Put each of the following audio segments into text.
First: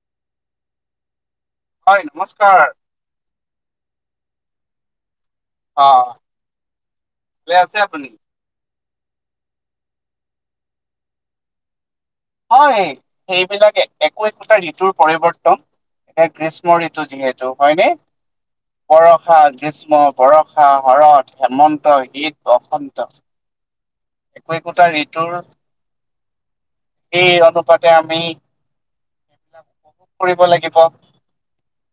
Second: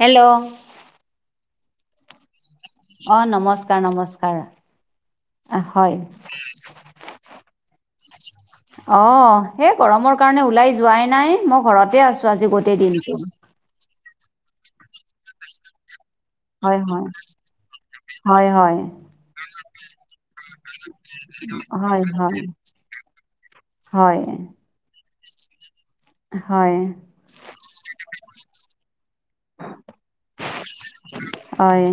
Hello? হয়, নমস্কাৰ। অ'! নমস্কাৰ, নমস্কাৰ। অ'! হয়। আহ ভালে আছে আপুনি [unintelligible] অ'! সেই গৰমৰ কাৰণে, ওলাই যোৱাই নাই। মই ঘৰতে আছোঁ। হয়! সেইবিলাকে, একো একোটা ঋতুৰ পৰিৱৰ্তন। এতিয়া, হয় গ্ৰীষ্ম ঋতু হয় যিহেতু, হয়নে? হয় হয় বৰষা, গ্ৰীষ্ম, বৰষা, হৰৎ, হেমন্ত, হয় শীত, হয় বসন্ত। হয়! একো একোটা ঋতুৰ হয়! সেই, অনুপাতে আমি, এইবিলাক উপভোগ কৰিব লাগিব। হয়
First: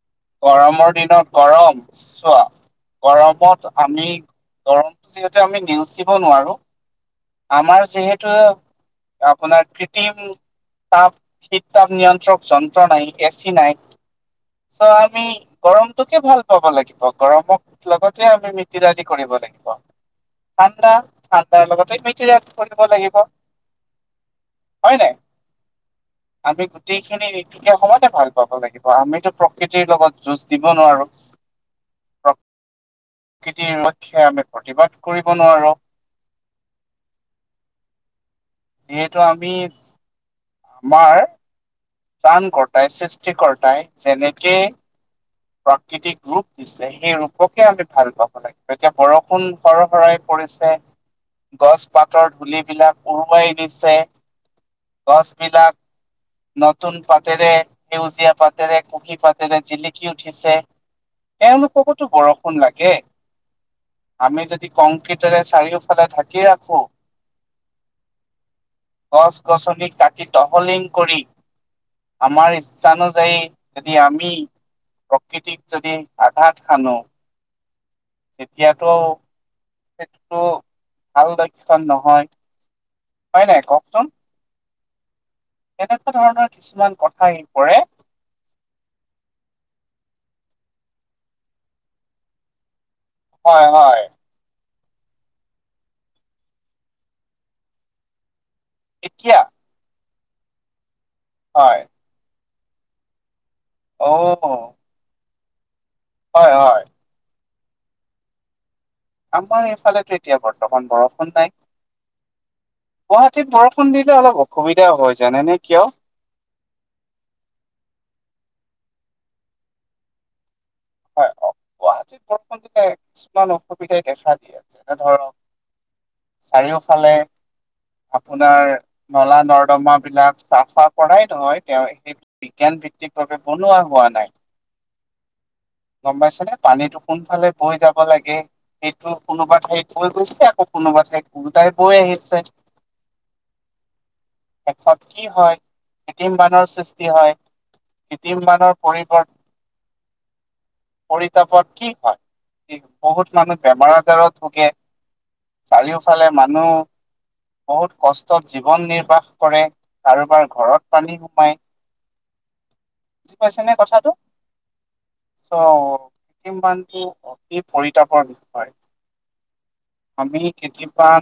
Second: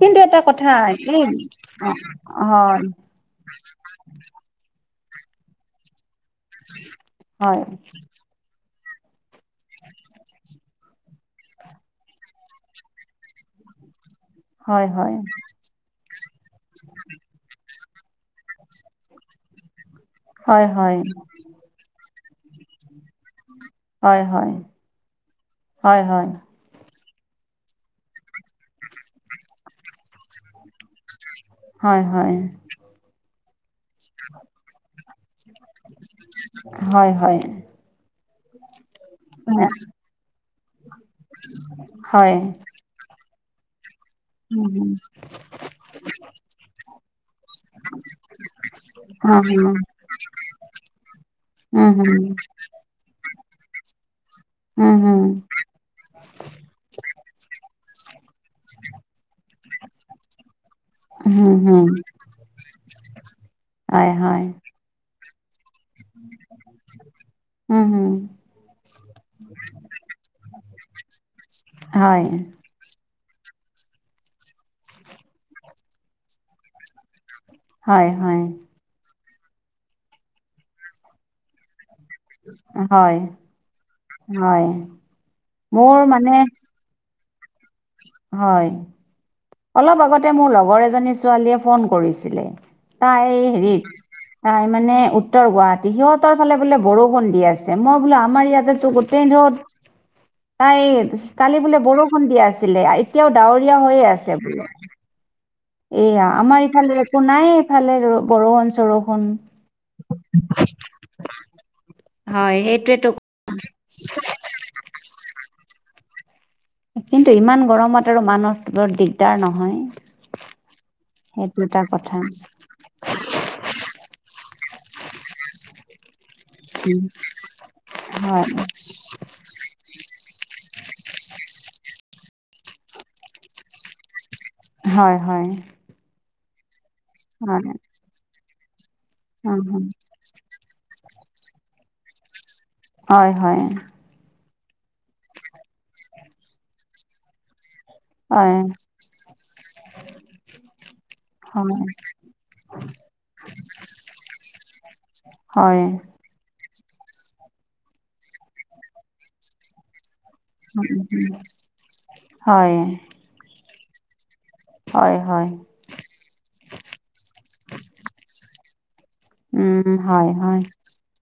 কিন্তু এটা কথা গৰমৰ এই দিনত গৰম! চোৱা? অ, গৰমত আমি, গৰমটো যিহেতু, আমি নেওচিব নোৱাৰোঁ। হয় আমাৰ যিহেতু, আপোনাৰ কৃটিম তাপ, শীত-তাপ নিয়ন্ত্ৰক যন্ত্ৰ নাই, এ চি নাই। হয় চ' হয় আমি, গৰমটোকে ভাল পাব লাগিব! গৰমক লগতে, আমি মিতিৰালি কৰিব লাগিব। হয় হয় ঠাণ্ডা, হয় ঠাণ্ডাৰ লগতে মিতিৰাপ কৰিব লাগিব। হয়, হয়! হয় নাই? হয় হয় আমি, গোটেইখিনি ঋতুকে, [unintelligible] ভাল পাব লাগিব! আমিতো প্ৰকৃতিৰ লগত যুঁজ দিব নোৱাৰোঁ। হয়, হয়! প্ৰকৃতিৰ পক্ষে আমি, প্ৰতিবাদ কৰিব নোৱাৰোঁ। হয়, হয়! যিহেতু আমি, আমাৰ হয় হয় প্ৰান কৰ্তাই, সৃষ্টি কৰ্তাই যেনেকে, উম প্ৰাকৃতিক ৰূপ দিছে, সেই ৰূপকে আমি ভাল পাব লাগে। গতিকে, বৰষুণ হুম সৰ-সৰাই পৰিছে, উম হুম উম গছ-পাতৰ ধূলিবিলাক উৰুৱাই দিছে। হুম উম গছ হুম বিলাক নতুন পাতেৰে, সেউজীয়া পাতেৰে, কুঁহি পাতেৰে, জিলিকি উঠিছে। উম হুম এওঁলোককোতো বৰষুণ লাগে। হয় হয় আমি, যদি কংক্ৰিটৰে চাৰিও ফালে ঢাকি ৰাখো। উম, হুম, গছ গছনি কাটি তহলিং কৰি হয়, আমাৰ- ইচ্ছানুযায়ী যদি আমি- প্ৰকৃতিক যদি আঘাত সানো- হয়, হয়। অঁ। সেইটোটো ভাল লক্ষণ নহয়। হয়, নাই কওকচোন হয়। মোৰ এনেকুৱা মানে ধৰণৰ কিছুমান কথা আহি পৰে। হয় অলপ আগতে মোৰ লগৰ এজনী ছোৱালীয়ে ফোন কৰিছিলে। তাই হয় হেৰি- হয় তাই মানে উত্তৰ গুৱাহাটীৰ, সিহঁতৰ ফালে বোলে বৰষুণ দি আছে। মই বোলো আমাৰ ইয়াতে- গোটেই এতিয়া ৰদ, তাই কালি হয় বোলে বৰষুণ দিয়া আছিলে। এতিয়াও ডাৱৰীয়া হৈয়ে অ আছে বোলে। এইয়া হয় আমাৰ হয় এইফালে একো নাই এইফালে বৰষুণ চৰষুণ। আমাৰ এইফালেতো এতিয়া বৰ্তমান বৰষুণ নাই। হয় সেইটোৱেটো। গুৱাহাটীত বৰষুণ দিলে অলপ অসুবিধা হয়, জানে নে কিয়? কিন্তু ইমান গৰমত আৰু মানুহৰ ত দিগদাৰ নহয়। হয়, সেই দুটা কথা গুৱাহাটীত বৰষুণ দিলে কিছুমান অসুবিধাই দেখা দিয়ে। যেনে ধৰক- উম চাৰিওফালে হয় আপোনাৰ- নলা নৰ্দমা বিলাক চাফা কৰাই নহয় তেওঁ সেই- বিজ্ঞান ভিত্তিকভাৱে বনোৱা হোৱা নাই। হয়, হয়। গম পাইছে নে পানীতটো কোনফালে বৈ হয় যাব লাগে। সেইটো কোনোবা উম হুম ঠাইত কৈ গৈছে আকৌ কোনোবা ঠাইত গোটাই বৈ আহিছে। হয়, হয়। শেষত কি হয় কৃত্ৰিম বানৰ সৃষ্টি হয়, কৃত্ৰিম হয় বানৰ পৰিৱৰ্ত- [inaudible] পৰিতাপত হয় কি হয়, বহুত মানুহ বেমাৰ আজাৰত ভোগে। হয় চাৰিওফালে মানুহ। বহুত কষ্টত জীৱন নিৰ্বাহ কৰে, কাৰোবাৰ- উম ঘৰত পানী উম সোমাই হয় বুজি পাইছে নে কথাটো। হয় হয় অঁ কৃত্ৰিম বান্ধটো অতি পৰিতাপৰ বিষয়। উম হয় আমি হয় কেতিয়াবা-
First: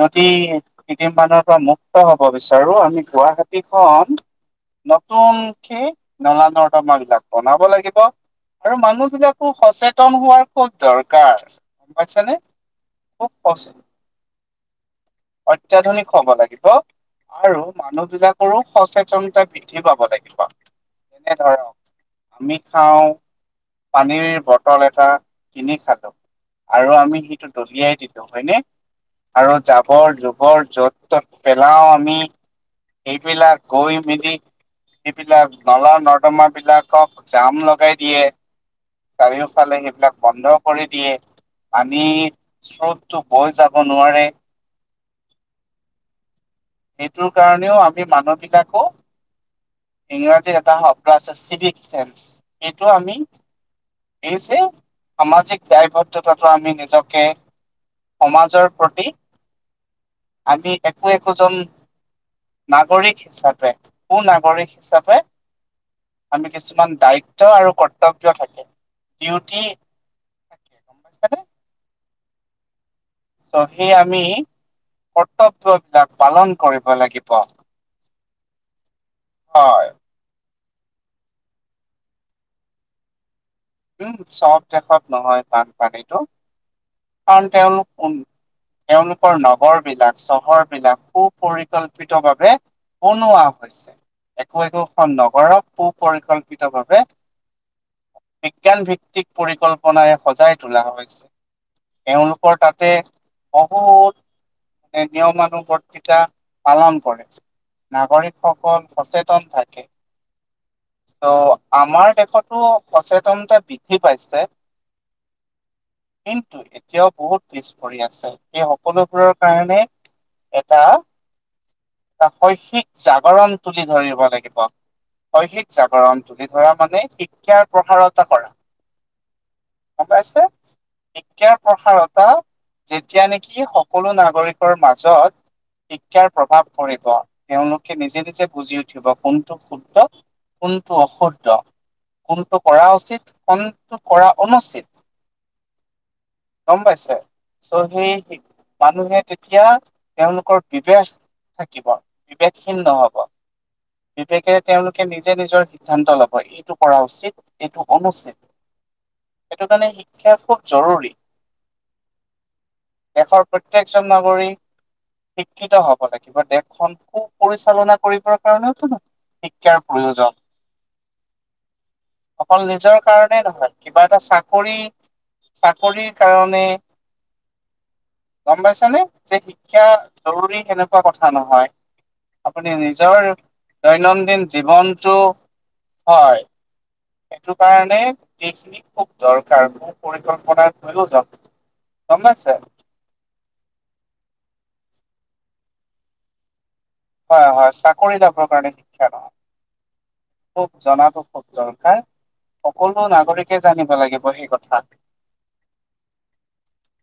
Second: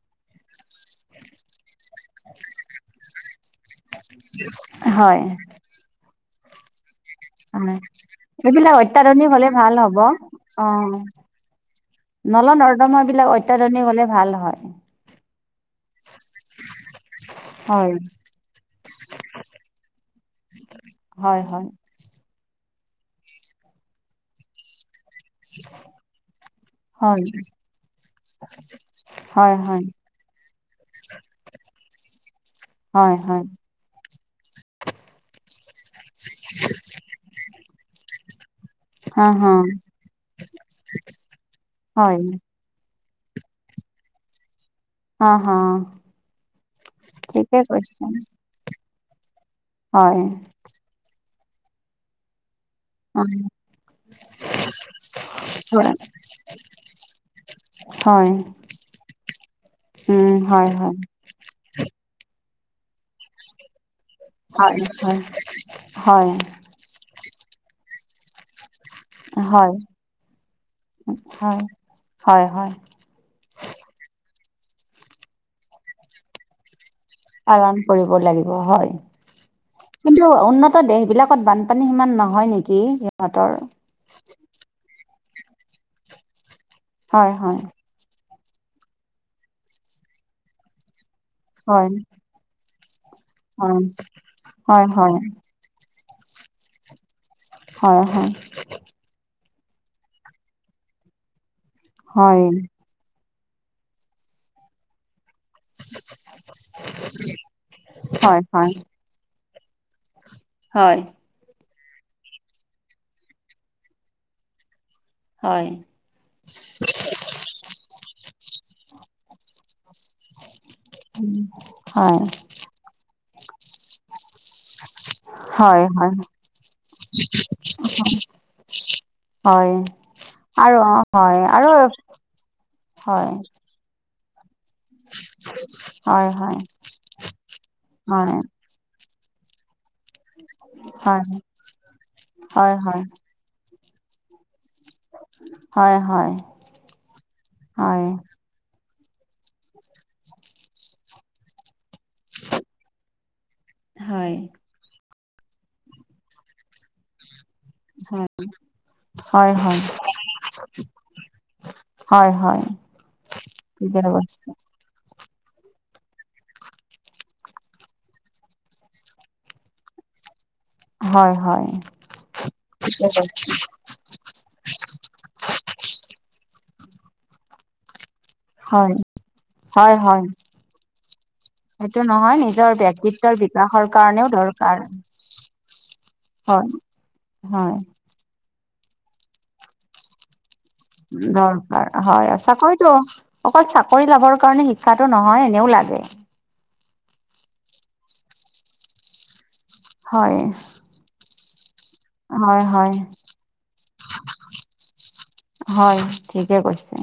নদী- কৃত্ৰিম বানৰ পৰা মুক্ত হব বিচাৰো। আমি গুৱাহাটীখন হয় নতুন- সেই নলা নৰ্দমা বিলাক- বনাব হয় লাগিব এইবিলাক আৰু মানুহ অত্যাধুনিক হ'লে বিলাকো ভাল হ'ব সচেতন হোৱাৰ খুব দৰকাৰ। গম পাইছানে নল নৰ্দমা বিলাক খুব অত্যাধুনিক হলে ভাল হয়। অত্যাধুনিক হ'ব লাগে। আৰু হয় মানুহবিলাকৰো সচেতনতা বৃদ্ধি পাব লাগিব। যেনে হয়, ধৰক হয়। আমি খাওঁ পানীৰ বটল এটা। কিনি খালো আৰু আমি সেইটো দলিয়াই দিলো হয়নে হয় আৰু যাম। হয় জাবৰ-জোঁৱৰ য'ত ত'ত পেলাও আমি, হয় হয় হয় সেইবিলাক গৈ মেলি সেবিলাক নলা-নৰ্দমা বিলাকক জাম লগাই দিয়ে হা হা চাৰিওফালে সেইবিলাক বন্ধ কৰি দিয়ে। আমি হয় চবটো বৈ যাব নোৱাৰে হা' হা' সেইটোৰ ঠিকে কাৰণেও কৈছে আমি মানুহবিলাকো, হয় ইংৰাজত এটা শব্দ আছে চিভিক চেন্স এইটো আমি এই যে, সামাজিক হয় দায়বদ্ধতাটো আমি নিজকে হয় সমাজৰ প্ৰতি উম' হয়। আমি হয়, একো একোজন নাগৰিক হিচাপে সু নাগৰিক হয়, হিচাপে হয়, হয়, আমি কিছুমান দায়িত্ব আৰু কৰ্তব্য থাকে ডিউটি হয়, থাকে গম পাইছানে হয়, হয়-হয় চবে আমি, কৰ্তব্য বিলাক পালন কৰিব লাগিব। পালন কৰিব লাগিব হয় কিন্তু উন্নত দেশ বিলাকত বানপানী সিমান নহয় নেকি? সিহঁতৰ উম, চব দেশত নহয় বানপানীটো হয়, কাৰণ হয়, তেওঁলোক উ, তেওঁলোকৰ নগৰ বিলাক চহৰ বিলাক খুব হয়, পৰিকল্পিতভাৱে বনোৱা হয়, হৈছে একো হয়, হয়, একোখন নগৰক সুপৰিকল্পিত ভাৱে হয় হয় বিজ্ঞান ভিত্তিক পৰিকল্পনাৰে সজাই তোলা হৈছে হয়, এওঁলোকৰ তাতে বহুত, নিয়ম মানু বৰ্তিতা পালন কৰে। হয়, হয়, নাগৰিকসকল সচেতন থাকে হয় অ' আমাৰ দেশতো সচেতনতা বৃদ্ধি পাইছে। হয়, কিন্তু এতিয়াও বহুত পিছ পৰি আছে, সেই সকলোবোৰৰ কাৰণে এটা শ-শৈক্ষিক জাগৰণ তুলি ধৰিব লাগিব শৈক্ষিক হয়, হয়, জাগৰণ তুলি ধৰা মানে শিক্ষাৰ প্ৰসাৰতা জাগৰণ হয়, গম পাইছে, আৰু অ', হয়, শিক্ষাৰ আৰু হয়, প্ৰসাৰতা যেতিয়া হয়, নেকি সকলো নাগৰিকৰ মাজত হয়, শিক্ষাৰ হয়, প্ৰভাৱ পৰিব। তেওঁলোকে নিজে হয়, নিজে বুজি উঠ উঠিব কোনটো শুদ্ধ, কোনটো হয়, অশুদ্ধ, কোনটো হয়, হয়, কৰা হয়, উচিত কোনটো কৰা অনুচিত হয়। গম পাইছে, চ' হয়, সেই মানুহে তেতিয়া তেওঁলোকৰ বিবেচ থাকিব। বিবেকহীন নহব। হয়, বিবেকেৰে তেওঁলোকে নিজে নিজৰ সিদ্ধান্ত ল'ব এইটো কৰা উচিত। এইটো অনুচিত, হয়, সেইটো হয়। কাৰণে শিক্ষা খুব জৰুৰী হয় হয় দেশৰ ঠিকে প্ৰত্যেকজন কৈছে নাগৰিক শিক্ষিত হব লাগিব দেশখন সু পৰিচালনা কৰিবৰ কাৰণেইতো নহ শিক্ষাৰ প্ৰয়োজন। হয় হয় অকল নিজৰ ঠিকে কৈছে। কাৰণেই নহয় কিবা এটা চাকৰি, চাকৰিৰ কাৰণে গম পাইছ হয় নে, যে শিক্ষা হয় হয় জৰুৰী সেনেকুৱা কথা নহয় সেইটো নহয়, নিজৰ ব্যাক্তিত্বৰ বিকাশৰ কাৰণেও দৈনন্দিন ধৰক। জীৱনটো হয়। হয় সেইটো হয় কাৰণে এইখিনি খুব দৰকাৰ সুপৰিকল্পনা, দৰকাৰ হয়, চাকৰি টো, অকল চাকৰি লাভৰ কাৰণে শিক্ষাটো নহয় এনেও লাগে। হয় হয় চাকৰি লাভৰ কাৰণে শিক্ষা নহয়। হয় খুব জনাটো খুব দৰকাৰ। হয় হয় সকলো নাগৰিকে জানিব লাগিব সেই কথা। হয় ঠিকে কৈছে।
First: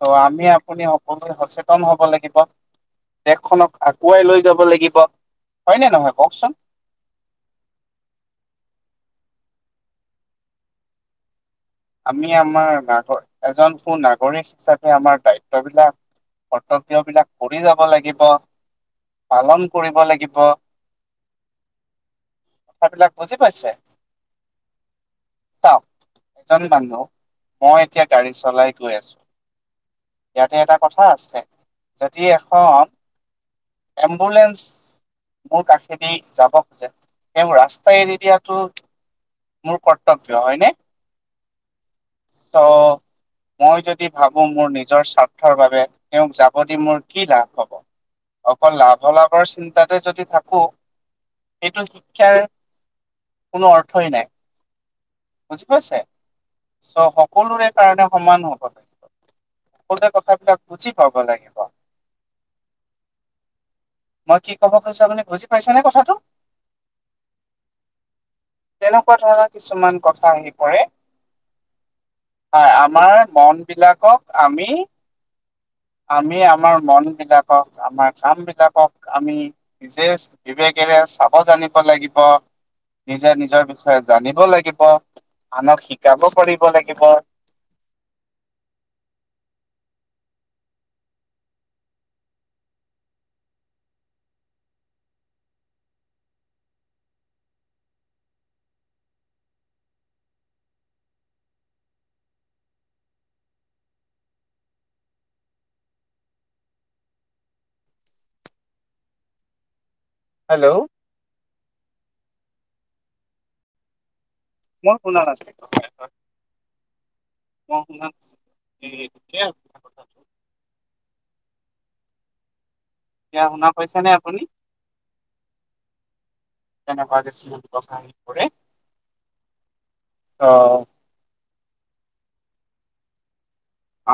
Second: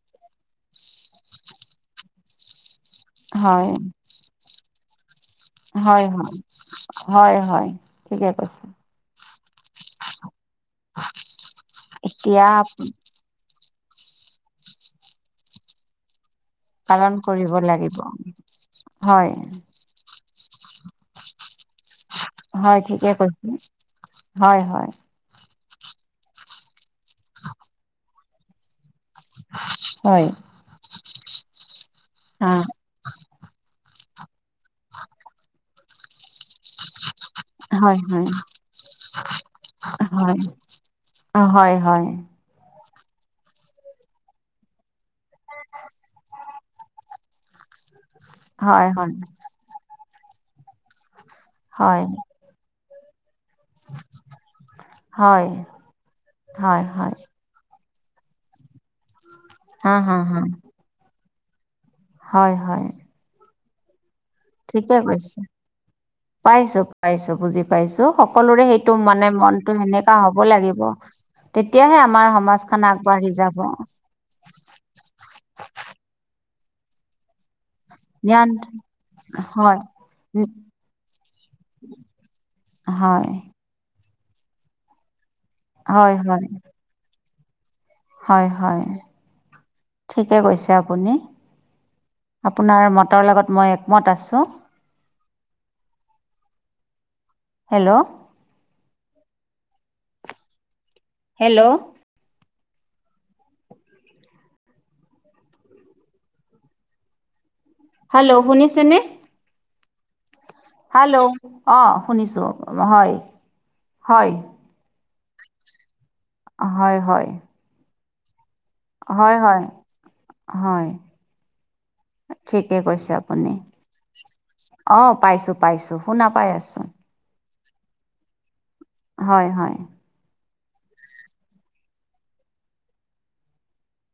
ত' আমি আপুনি সকলোৱে সচেতন হব লাগিব হয় দেশখনক আগ, গুৱাই লৈ যাব লাগিব। নে হয় নহয় হয়, কওকচোন? হয় হয় ঠিকে কৈছে। [unintelligible] আমি এতিয়া আমাৰ নাগ এজন সু নাগৰিক হিচাপে আমাৰ দায়িত্ববিলাক। কৰ্তব্য পালন বিলাক কৰিব কৰি যাব লাগিব হয় পালন কৰিব লাগিব। হয় ঠিকে কথাবিলাক বুজি কৈছে, পাইছে? হয় হয়। চাওক, এজন মানুহ, মই এতিয়া গাড়ী চলাই গৈ আছো। হয়। ইয়াতে এটা কথা আছে যদি অ এখন, এম্বুলেঞ্চ মোৰ কাষেদি যাব খোজে। এই মোৰ হয় ৰাস্তাই এৰি হয় দিয়াটো মোৰ হয় কৰ্তব্য হয়নে? অ', হয় হয়। ত' মই যদি ভাবো মোৰ নিজৰ স্বাৰ্থৰ বাবে, তেওঁক যাব দি মোৰ কি লাভ হব। অকল হয়, লাভ হয়, লাভৰ চিন্তাতে যদি থাকো, এইটো হয়, শিক্ষাৰ কোনো অৰ্থই নাই, হয়, বুজি পাইছে? হয়, চ' হয়, সকলোৰে কাৰণে সমান হব লাগিব, হা, সকলোৱে হা, হা, কথাবলাক বুজি পাব লাগিব। হয় হয়। মই কি কব খুজছো আপুনি বুজি পাইছে নে কথাটো? পাইছো পাইছো বুজি পাইছো, সকলোৰে সেইটো তেনেকুৱা মানে ধৰণৰ মনতটো কিছুমান সেনেকা কথা হব আহি পৰে লাগিব। তেতিয়াহে আমাৰ হয় সমাজখন আমাৰ আগবাঢ়ি মন যাব। বিলাকক আমি, আমি আমাৰ মন বিলাকক আমাৰ কাম জ্ঞান বিলাকক আমি, হয়। নিজে উম, বিবেকেৰে চাব জানিব লাগিব হয়, নিজে নিজৰ বিষয়ে, জানিব লাগিব আনক হয়, শিকাব হয়, পাৰিব লাগিব। হয় হয় ঠিকে কৈছে আপুনি। আপোনাৰ মতৰ লগত মই একমত আছোঁ। হেল্ল'। হেল্ল'। হেল্ল' শুনিছেনে? হেল্ল'। হেল্ল' অঁ শুনিছোঁ হয় হয়। মই শুনা নাছিলো। হয় হয়। কচ মাছ হয় হয় হয় ঠিকে কৈছে আপুনি শুনা পাইছে নে আপুনি? অ পাইছো পাইছো শুনা পাই আছো [unintelligible] হয় হয়। অ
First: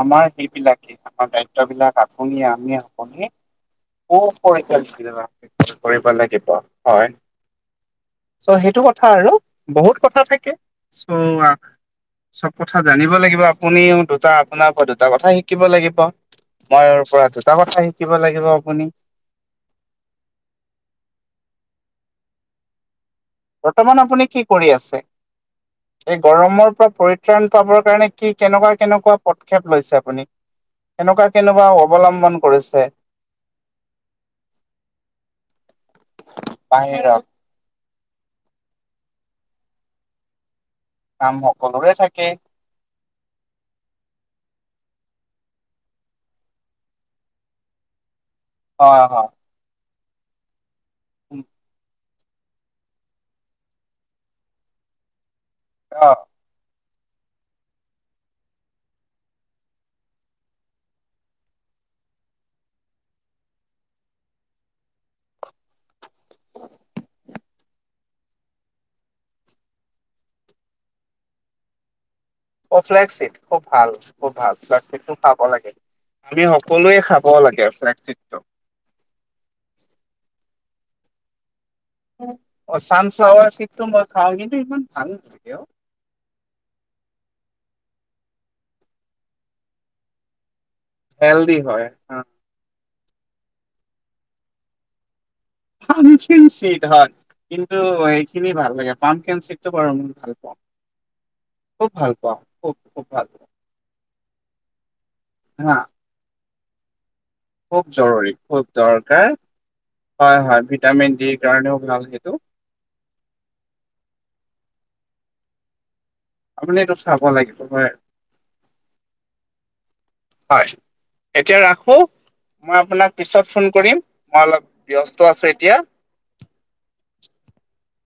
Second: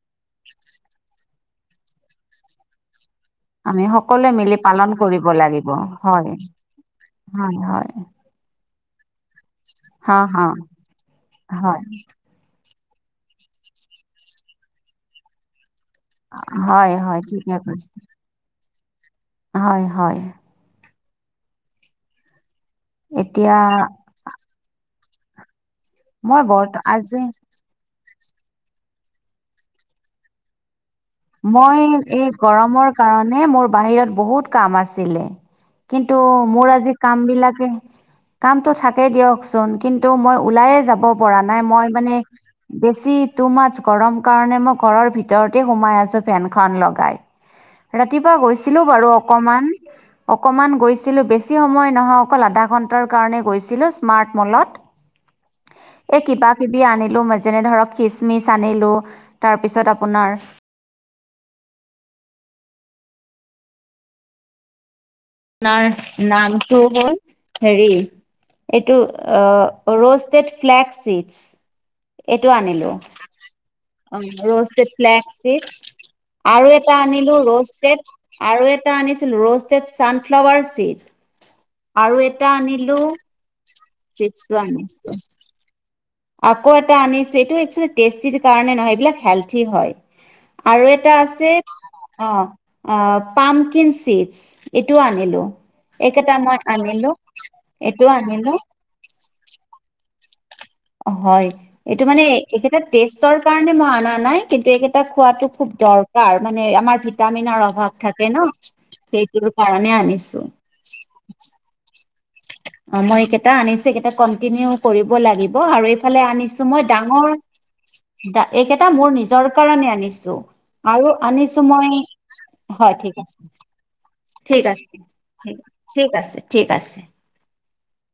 আমাৰ সেইবিলাকে আমাৰ দায়িত্ববিলাক আপুনিয়ে আমিয়ে সকলোৱে আমি সকলোৱে মিলি পালন উপযোগী কৰিব লাগিব। কৰিব হয়, লাগিব হয়। হয়, হয়, চ' সেইটো কথা আৰু বহুত হা, কথা হা, থাকে চ আহ হয়, চব কথা জানিব লাগিব আপুনিও দুটা আপোনাৰ পৰা দুটা কথা শিকিব লাগিব। হয়, মোৰ হয়, পৰা ঠিকে দুটা কথা কৈছে। শিকিব লাগিব আপুনি। হয় হয়। এতিয়া বৰ্তমান আপুনি কি কৰি আছে এই মই গৰমৰ বৰ্ত পৰা আজি পৰিত্ৰাণ পাবৰ কাৰণে কি কেনেকুৱা কেনেকুৱা পদক্ষেপ লৈছে আপুনি। কেনেকুৱা কেনেকুৱা মই এই অৱলম্বন কৰিছে গৰমৰ কাৰণে মোৰ বাহিৰত বহুত কাম আছিলে। কিন্তু মোৰ আজি বাহিৰত কাম বিলাকে কামটো থাকেই দিয়কচোন কিন্তু মই ওলাইয়ে যাব কাম পৰা নাই মই সকলোৰে মানে। থাকে বেছি টো মানছ গৰম কাৰণে মই ঘৰৰ ভিতৰতে সোমাই আছো। ত ফেনখন লগাই ৰাতিপুৱা গৈছিলো হয় বাৰু হয় অকমান অকমান গৈছি গৈছিলো বেছি সময় নহয় অকল আধা ঘণ্টা কাৰণে গৈছিলো স্মাট মলত। এই কিবা কিবি আনিলো যেনে ধৰক খিচমিচ আনিলো তাৰ পিছত আপোনাৰ আপোনাৰ নামটো হ'ল হেৰি এইটো অ ৰুষ্টেড ফ্লেকচ চিডছ এইটো অ আনিলো ফ্লেগশ্বিপ খুব ভাল খুব ভাল ৰুষ্টেড ফ্লেগশ্বিপটো ফ্লেকচ খাব লাগে। চিডছ আমি আৰু এটা সকলোৱে খাব আনিলো লাগে ৰুষ্টপেড ফ্লেগশ্বিপটো। আৰু এটা এটা আনিছিলো ৰুষ্টেড চানফ্লাৱাৰ চিডছ অ চান ফ্লাৱাৰ চিদটো মই খাও চিপছটো কিন্ত ইমান আনিছো ভাল নাথাকে অ আকৌ এটা আনিছো এইটো এক্সোৱেলি টেষ্টিৰ কাৰণে নহয় এইবিলাক হেল্ডী হয় আৰু আৰু এটা আছে হেল্ডি হয় অ অ পামকিন চিপচ এইটোও আনিলো এইকেইটা পামকিন মই চিট হয় আনিলো কিন্তু এইটো এইখিনি আনিলো ভাল লাগে পামকিন চিট এইটো বাৰু মই ভাল পাওঁ হয় খুব এইটো ভাল মানে পাওঁ খুব একেটা খুব ভাল টেষ্টৰ পাওঁ কাৰণে মই অনা নাই কিন্তু এটা খোৱাটো খুব হা দৰকাৰ মানে আমাৰ ভি ভিটামিনৰ খুব অভাৱ থাকে জৰুৰী ন খুব দৰকাৰ সেইটোৰ কাৰণে হয় আনিছো। হয় ভিটামিন ডিৰ কাৰণেও ভাল সেইটো। অ মই এইকেইটা আনিছো এইকেইটা কন্টিনিউ কৰিব লাগিব আৰু এইফালে আনিছো আপুনি এইটো চাব লাগিব হয় এইকেইটা এইকেইটা মোৰ নিজৰ কাৰণে আনিছো হয় আৰু এতিয়া আনিছো ৰাখো মই মই হয় আপোনাক ঠিক আছে পিছত ফোন কৰিম মই ঠিক অলপ আছে ব্যস্ত আছো ঠিক এতিয়া ঠিক আছে ঠিক আছে